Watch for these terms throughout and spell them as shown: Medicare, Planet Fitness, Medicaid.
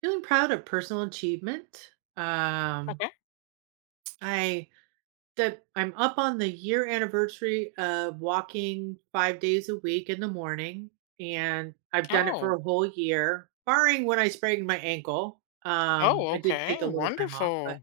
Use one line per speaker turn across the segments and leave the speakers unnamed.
Feeling proud of personal achievement. Um,
Okay.
I that I'm up on the year anniversary of walking 5 days a week in the morning, and I've done it for
Oh.
a whole year, barring when I sprained my ankle.
Oh,
I did take
okay.
a little time off, but
Wonderful.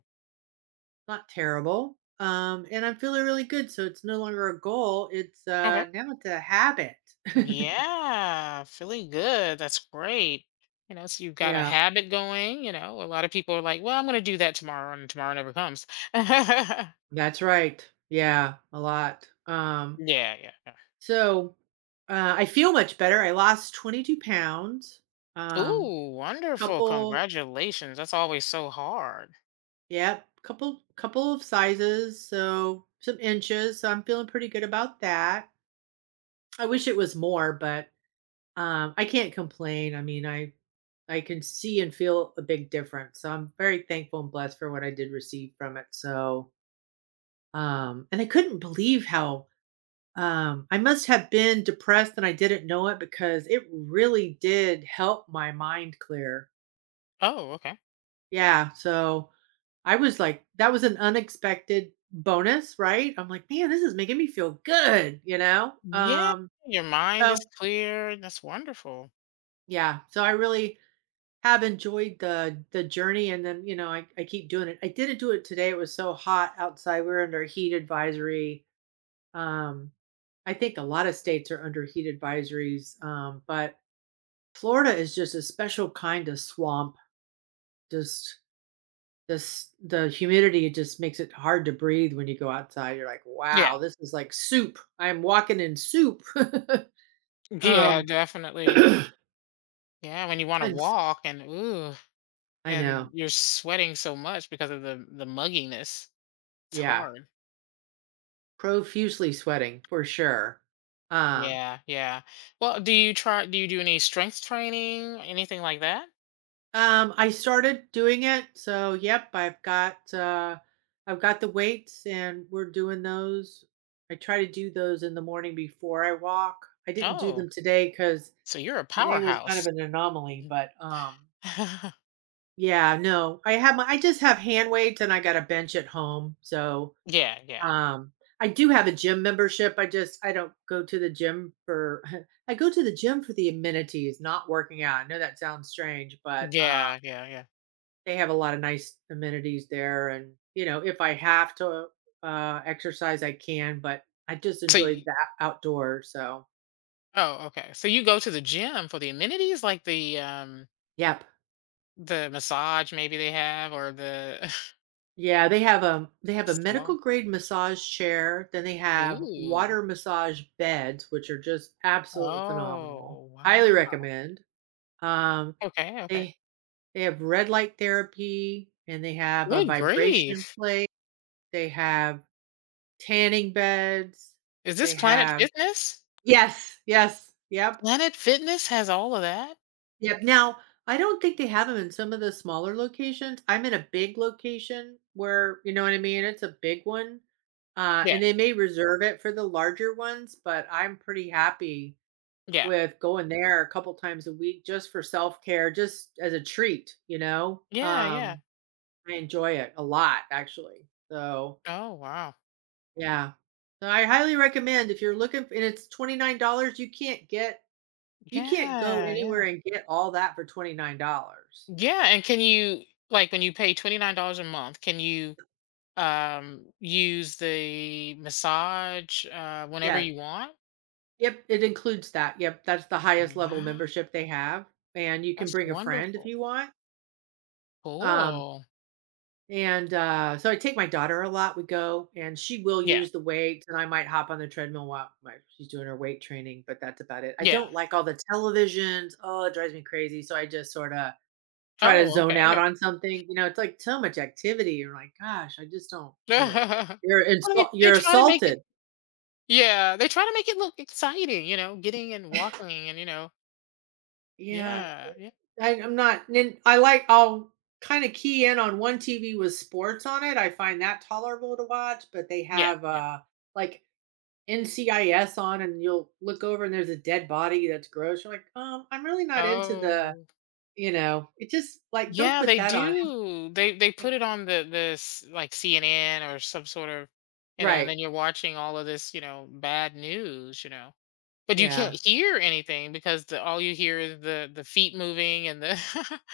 not terrible. And I'm feeling really good, so it's no longer a goal. It's
Okay.
Now it's a habit.
Yeah. Feeling good. That's great. You know, so you've got a
Yeah,
habit going, you know. A lot of people are like, well, I'm gonna do that tomorrow and tomorrow never comes. Yeah,
that's right. Yeah, a lot. Um,
yeah, yeah.
So, uh, I feel much better. I lost 22 pounds. Um,
Ooh, wonderful.
couple,
Congratulations. That's always so hard.
yep, couple of sizes. So some inches. So I'm feeling pretty good about that. I wish it was more, but I can't complain. I mean, I can see and feel a big difference. So I'm very thankful and blessed for what I did receive from it. So, and I couldn't believe how I must have been depressed and I didn't know it because it really did help my mind clear.
Oh, okay.
Yeah, so I was like that was an unexpected bonus, right? I'm like, "Man, this is making me feel good," you know?
Yeah.
Um,
Your mind
So
is clear. That's wonderful.
yeah, so I really have enjoyed the journey, and then, I keep doing it. I didn't do it today. It was so hot outside. We were under a heat advisory. Um, I think a lot of states are under heat advisories, but Florida is just a special kind of swamp. Just this the humidity, it just makes it hard to breathe when you go outside. You're like,
Yeah.
wow, this is like soup. I'm walking in soup.
Yeah,
um
definitely.
and
Yeah. When you want to
s-
walk and ooh.
I
And
know.
you're sweating so much because of the mugginess. It's
Yeah.
hard.
Profusely sweating for sure. Um
Yeah, yeah. Well, do you do any strength training, anything like that?
I started doing it. So yep, I've got the weights and we're doing those. I try to do those in the morning before I walk. I didn't do
Oh,
them today because
so you're a
today was kind of
powerhouse.
an anomaly,
Mhm.
but, yeah, no, I just have hand weights and I got a bench at home, so,
Yeah, yeah.
um, I do have a gym membership, I don't go to the gym for I go to the gym for the amenities, not working out. I know that sounds strange, but,
Yeah, yeah, yeah.
they have a lot of nice amenities there, and, you know, if I have to, exercise, I can, but I just
So
enjoy
you
that outdoor. So,
Oh, okay. So you go to the gym for the amenities like
yeah.
the massage maybe they have, or the
Yeah, they have a medical
salon?
grade massage chair, then they have
Ooh.
water massage beds, which are just absolutely phenomenal.
Oh,
Highly
wow.
recommend. Um,
Okay, okay.
they they have red light therapy, and they have a
Good
vibration
grief.
plate. They have tanning beds.
Is this
They
Planet
have
Fitness?
Yes. Yep.
Planet Fitness has all of that?
Yep. Now, I don't think they have them in some of the smaller locations. I'm in a big location where, you know what I mean? It's a big one.
Yeah,
And they may reserve it for the larger ones, but I'm pretty happy
yeah.
with going there a couple times a week just for self care, just as a treat, you know?
Yeah, yeah.
Um, I enjoy it a lot, actually. So,
Oh, wow.
yeah. So I highly recommend if you're looking, and it's $29. you can't get, you can't go
Yeah,
anywhere
yeah.
and get all that for $29.
Yeah, and can you like, when you pay $29 a month, can you, use the massage, whenever
Yeah.
you want?
Yep, it includes that. Yep, that's the highest level
Wow,
membership they have, and you can
that's
bring a friend if
wonderful.
you want. Um,
Cool.
so I take my daughter a lot, we go, and she will
Yeah,
use the weights, and I might hop on the treadmill while my she's doing her weight training, but that's about it. I
yeah.
don't like all the televisions. Oh, it drives me crazy, so I just sorta try to
Oh,
zone
okay,
out
okay.
on something. You know, it's like so much activity, you're like, "Gosh, I just don't like it."
Well, they
You're
try to make it
assaulted.
yeah, they try to make it look exciting, you know, getting and walking and, you know.
Yeah.
Yeah, yeah.
I I'm not nin I like I'll kinda key in on one TV with sports on it, I find that tolerable to watch, but they
Yeah,
have,
yeah.
like, NCIS on, and you'll look over and there's a dead body that's gross, you're like, I'm really not into the"
Oh.
you know, it just like, don't
Yeah,
put
they
that on.
do. They
Like,
put it on the this like CNN or some sort of, you know, and
right.
then you're watching all of this, you know, bad news, you know. But you can't
Yeah.
hear anything because the, all you hear is the feet moving and the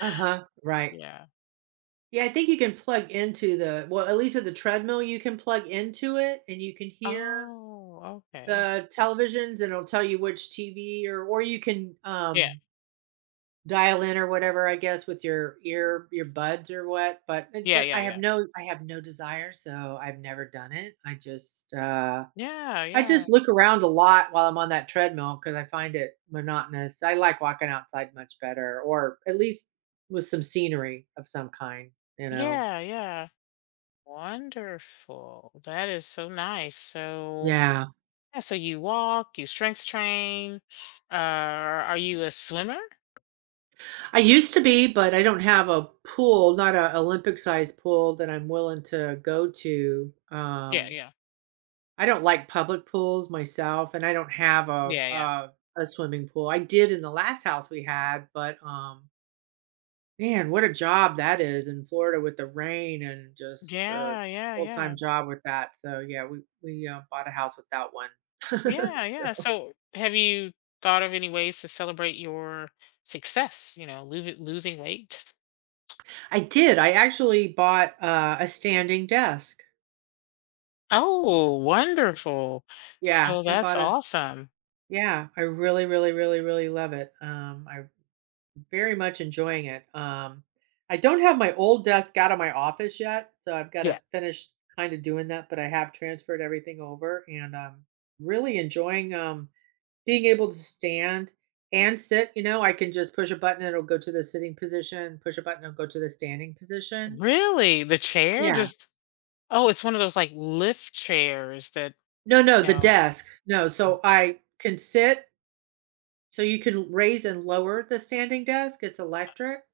Uh-huh, right.
yeah.
Yeah, I think you can plug into the well, at least at the treadmill, you can plug into it, and you can hear
Oh, okay.
the televisions, and it'll tell you which TV, or you can,
Yeah.
dial in or whatever, I guess, with your ear your buds or what, but it do
Yeah, yeah, yeah.
I have no desire, so I've never done it.
Yeah,
I
yeah.
just look around a lot while I'm on that treadmill because I find it monotonous. I like walking outside much better, or at least with some scenery of some kind, you know?
Yeah, yeah. Wonderful. That is so nice. So
Yeah.
yeah, so you walk, you strength train. Are you a swimmer?
I used to be, but I don't have a pool, not an Olympic-sized pool that I'm willing to go to.
Yeah, yeah,
I don't like public pools myself, and I don't have
yeah, yeah,
a swimming pool. I did in the last house we had, but man, what a job that is in Florida with the rain and just a
yeah, yeah,
full
yeah,
time job with that. So yeah, we bought a house without one.
yeah,
So
yeah. So, have you thought of any ways to celebrate your success? You know, losing weight.
I did. I actually bought a standing desk.
Oh, wonderful!
Yeah,
So
I
that's
bought a.
awesome.
Yeah, I really, really, really, really love it. I Very much enjoying it. I don't have my old desk out of my office yet, so I've got
Yeah,
to finish kind of doing that, but I have transferred everything over, and really enjoying being able to stand and sit. You know, I can just push a button, it'll go to the sitting position, push a button, it'll go to the standing position.
really. The chair
Yeah.
just. Oh, it's one of those like lift chairs that
No, no,
you
the
know.
desk. No, so I can sit, so you can raise and lower the standing desk. It's electric.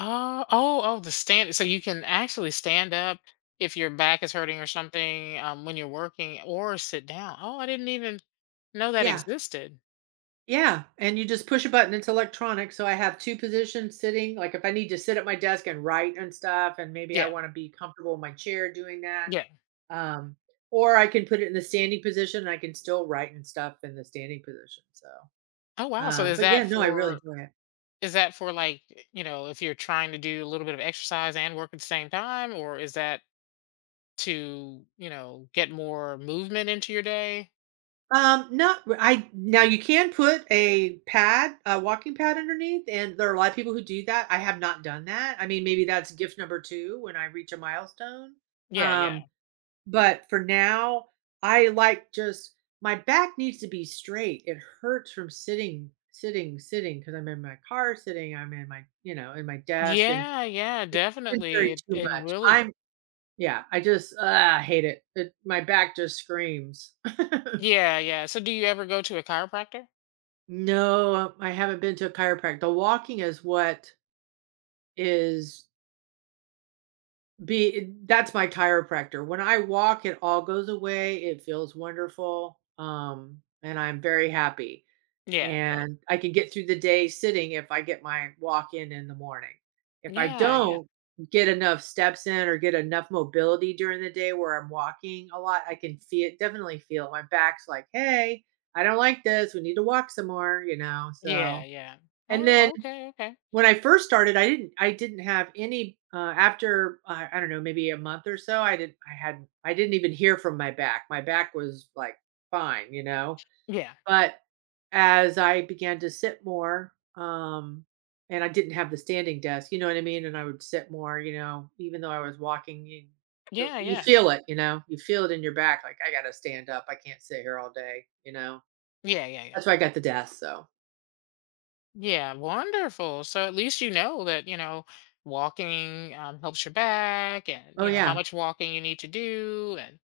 Oh, oh, oh, the stand. So you can actually stand up if your back is hurting or something, when you're working, or sit down. Oh, I didn't even know that
Yeah.
existed.
Yeah, and you just push a button, it's electronic, so I have 2 positions sitting, like, if I need to sit at my desk and write and stuff, and maybe I
Yeah,
wanna be comfortable in my chair doing that,
yeah.
um, or I can put it in the standing position, and I can still write and stuff in the standing position. So,
Oh, wow. So is
but yeah,
that
no, I really
for
enjoy it.
is that for like you know if you're trying to do a little bit of exercise and work at the same time, or is that to, you know, get more movement into your day?
No, r I Now you can put a pad, a walking pad underneath, and there are a lot of people who do that. I have not done that. I mean, maybe that's gift number 2 when I reach a milestone,
Yeah, yeah,
um, but for now, I like just my back needs to be straight. It hurts from sitting, sitting, sitting because I'm in my car sitting. I'm in my, you know, in my desk, and
yeah, yeah.
it's
Definitely,
very
it,
too
it
much.
really.
I'm, yeah, I just I hate it. My back just screams.
Yeah, yeah. So do you ever go to a chiropractor?
No, I haven't been to a chiropractor. The walking is what is that's my chiropractor. When I walk, it all goes away. It feels wonderful. And I'm very happy.
Yeah, yeah,
And I can get through the day sitting if I get my walk in the morning. If I
yeah, yeah.
don't get enough steps in or get enough mobility during the day where I'm walking a lot, I can feel it, definitely feel it. My back's like, hey, I don't like this. We need to walk some more, you know.
Yeah,
So
yeah.
and then
Oh, okay, okay.
when I first started, I didn't have any after I don't know, maybe a month or so. I didn't even hear from my back. My back was like fine, you know,
Yeah,
but as I began to sit more, and I didn't have the standing desk, you know what I mean? And I would sit more, you know, even though I was walking,
yeah,
you
yeah,
feel it, you know, you feel it in your back. Like, I got to stand up. I can't sit here all day, you know?
yeah, yeah, yeah.
That's why I got the desk. So,
Yeah, wonderful. So at least you know that, you know, walking, helps your back and,
oh,
you know, how
yeah.
much walking you need to do. And,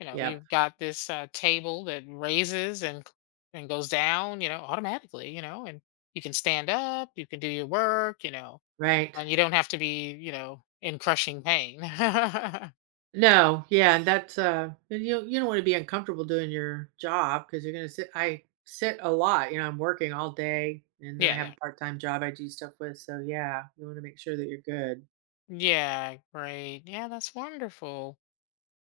you know,
Yep.
you've got this, table that raises and goes down, you know, automatically, you know, and you can stand up, you can do your work, you know,
Right.
and you don't have to be, you know, in crushing pain. Yeah,
No, yeah, and that's, and you don't wanna be uncomfortable doing your job because you're gonna sit. I sit a lot, you know, I'm working all day, and then I have a
yeah.
part-time job I do stuff with, so yeah, you wanna make sure that you're good.
Yeah, great. Yeah, that's wonderful.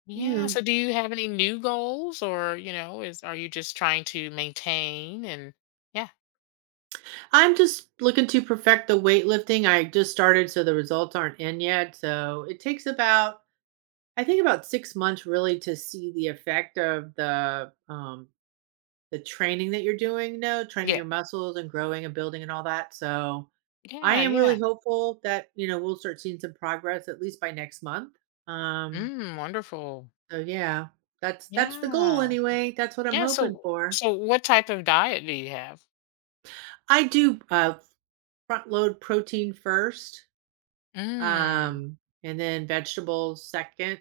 Yeah.
Yeah.
So do you have any new goals, or, you know, is are you just trying to maintain and yeah.
I'm just looking to perfect the weightlifting. I just started, so the results aren't in yet, so it takes about I think about 6 months really to see the effect of the, the training that you're doing? No, training
Yeah.
your muscles and growing and building and all that. So, I
Yeah,
am really
yeah.
hopeful that, you know, we'll start seeing some progress at least by next month. um,
Mm, wonderful.
so yeah, that's the goal
Yeah.
anyway, that's what I'm
Yeah,
hoping
so
for.
so what type of diet do you have?
I do, front load protein first,
Mm.
um, and then vegetables second,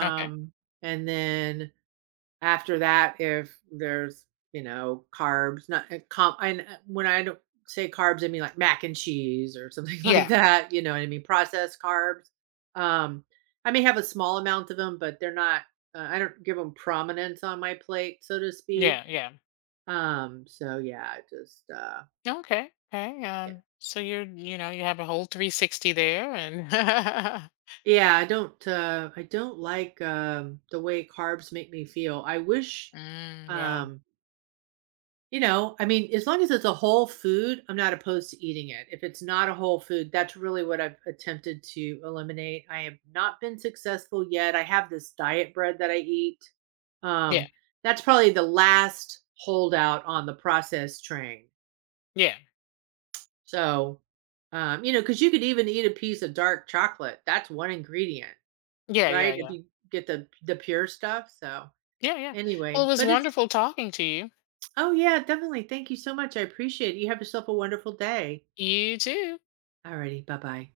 Okay.
and then after that, if there's, you know, carbs, not when I don't say carbs, I mean, like, mac and cheese or something like
Yeah.
that, you know what I mean, processed carbs. Um, I may have a small amount of them, but they're not, I don't give them prominence on my plate, so to speak.
Yeah, yeah.
So yeah, I just,
Okay. Okay.
yeah.
So you're, you know, you have a whole 360 there and
Yeah, I don't like, the way carbs make me feel. I wish,
mm, yeah.
um you know, I mean, as long as it's a whole food, I'm not opposed to eating it. If it's not a whole food, that's really what I've attempted to eliminate. I have not been successful yet. I have this diet bread that I eat.
Yeah.
Um, that's probably the last holdout on the processed train.
Yeah.
So, you know, because you could even eat a piece of dark chocolate. That's one ingredient,
Yeah, yeah,
right? If
yeah.
you get the pure stuff. So
Yeah, yeah. Well,
anyway,
it was
but it's
wonderful talking to you.
oh yeah, definitely. Thank you so much. I appreciate it. You have yourself a wonderful day.
You too.
Alrighty, bye bye.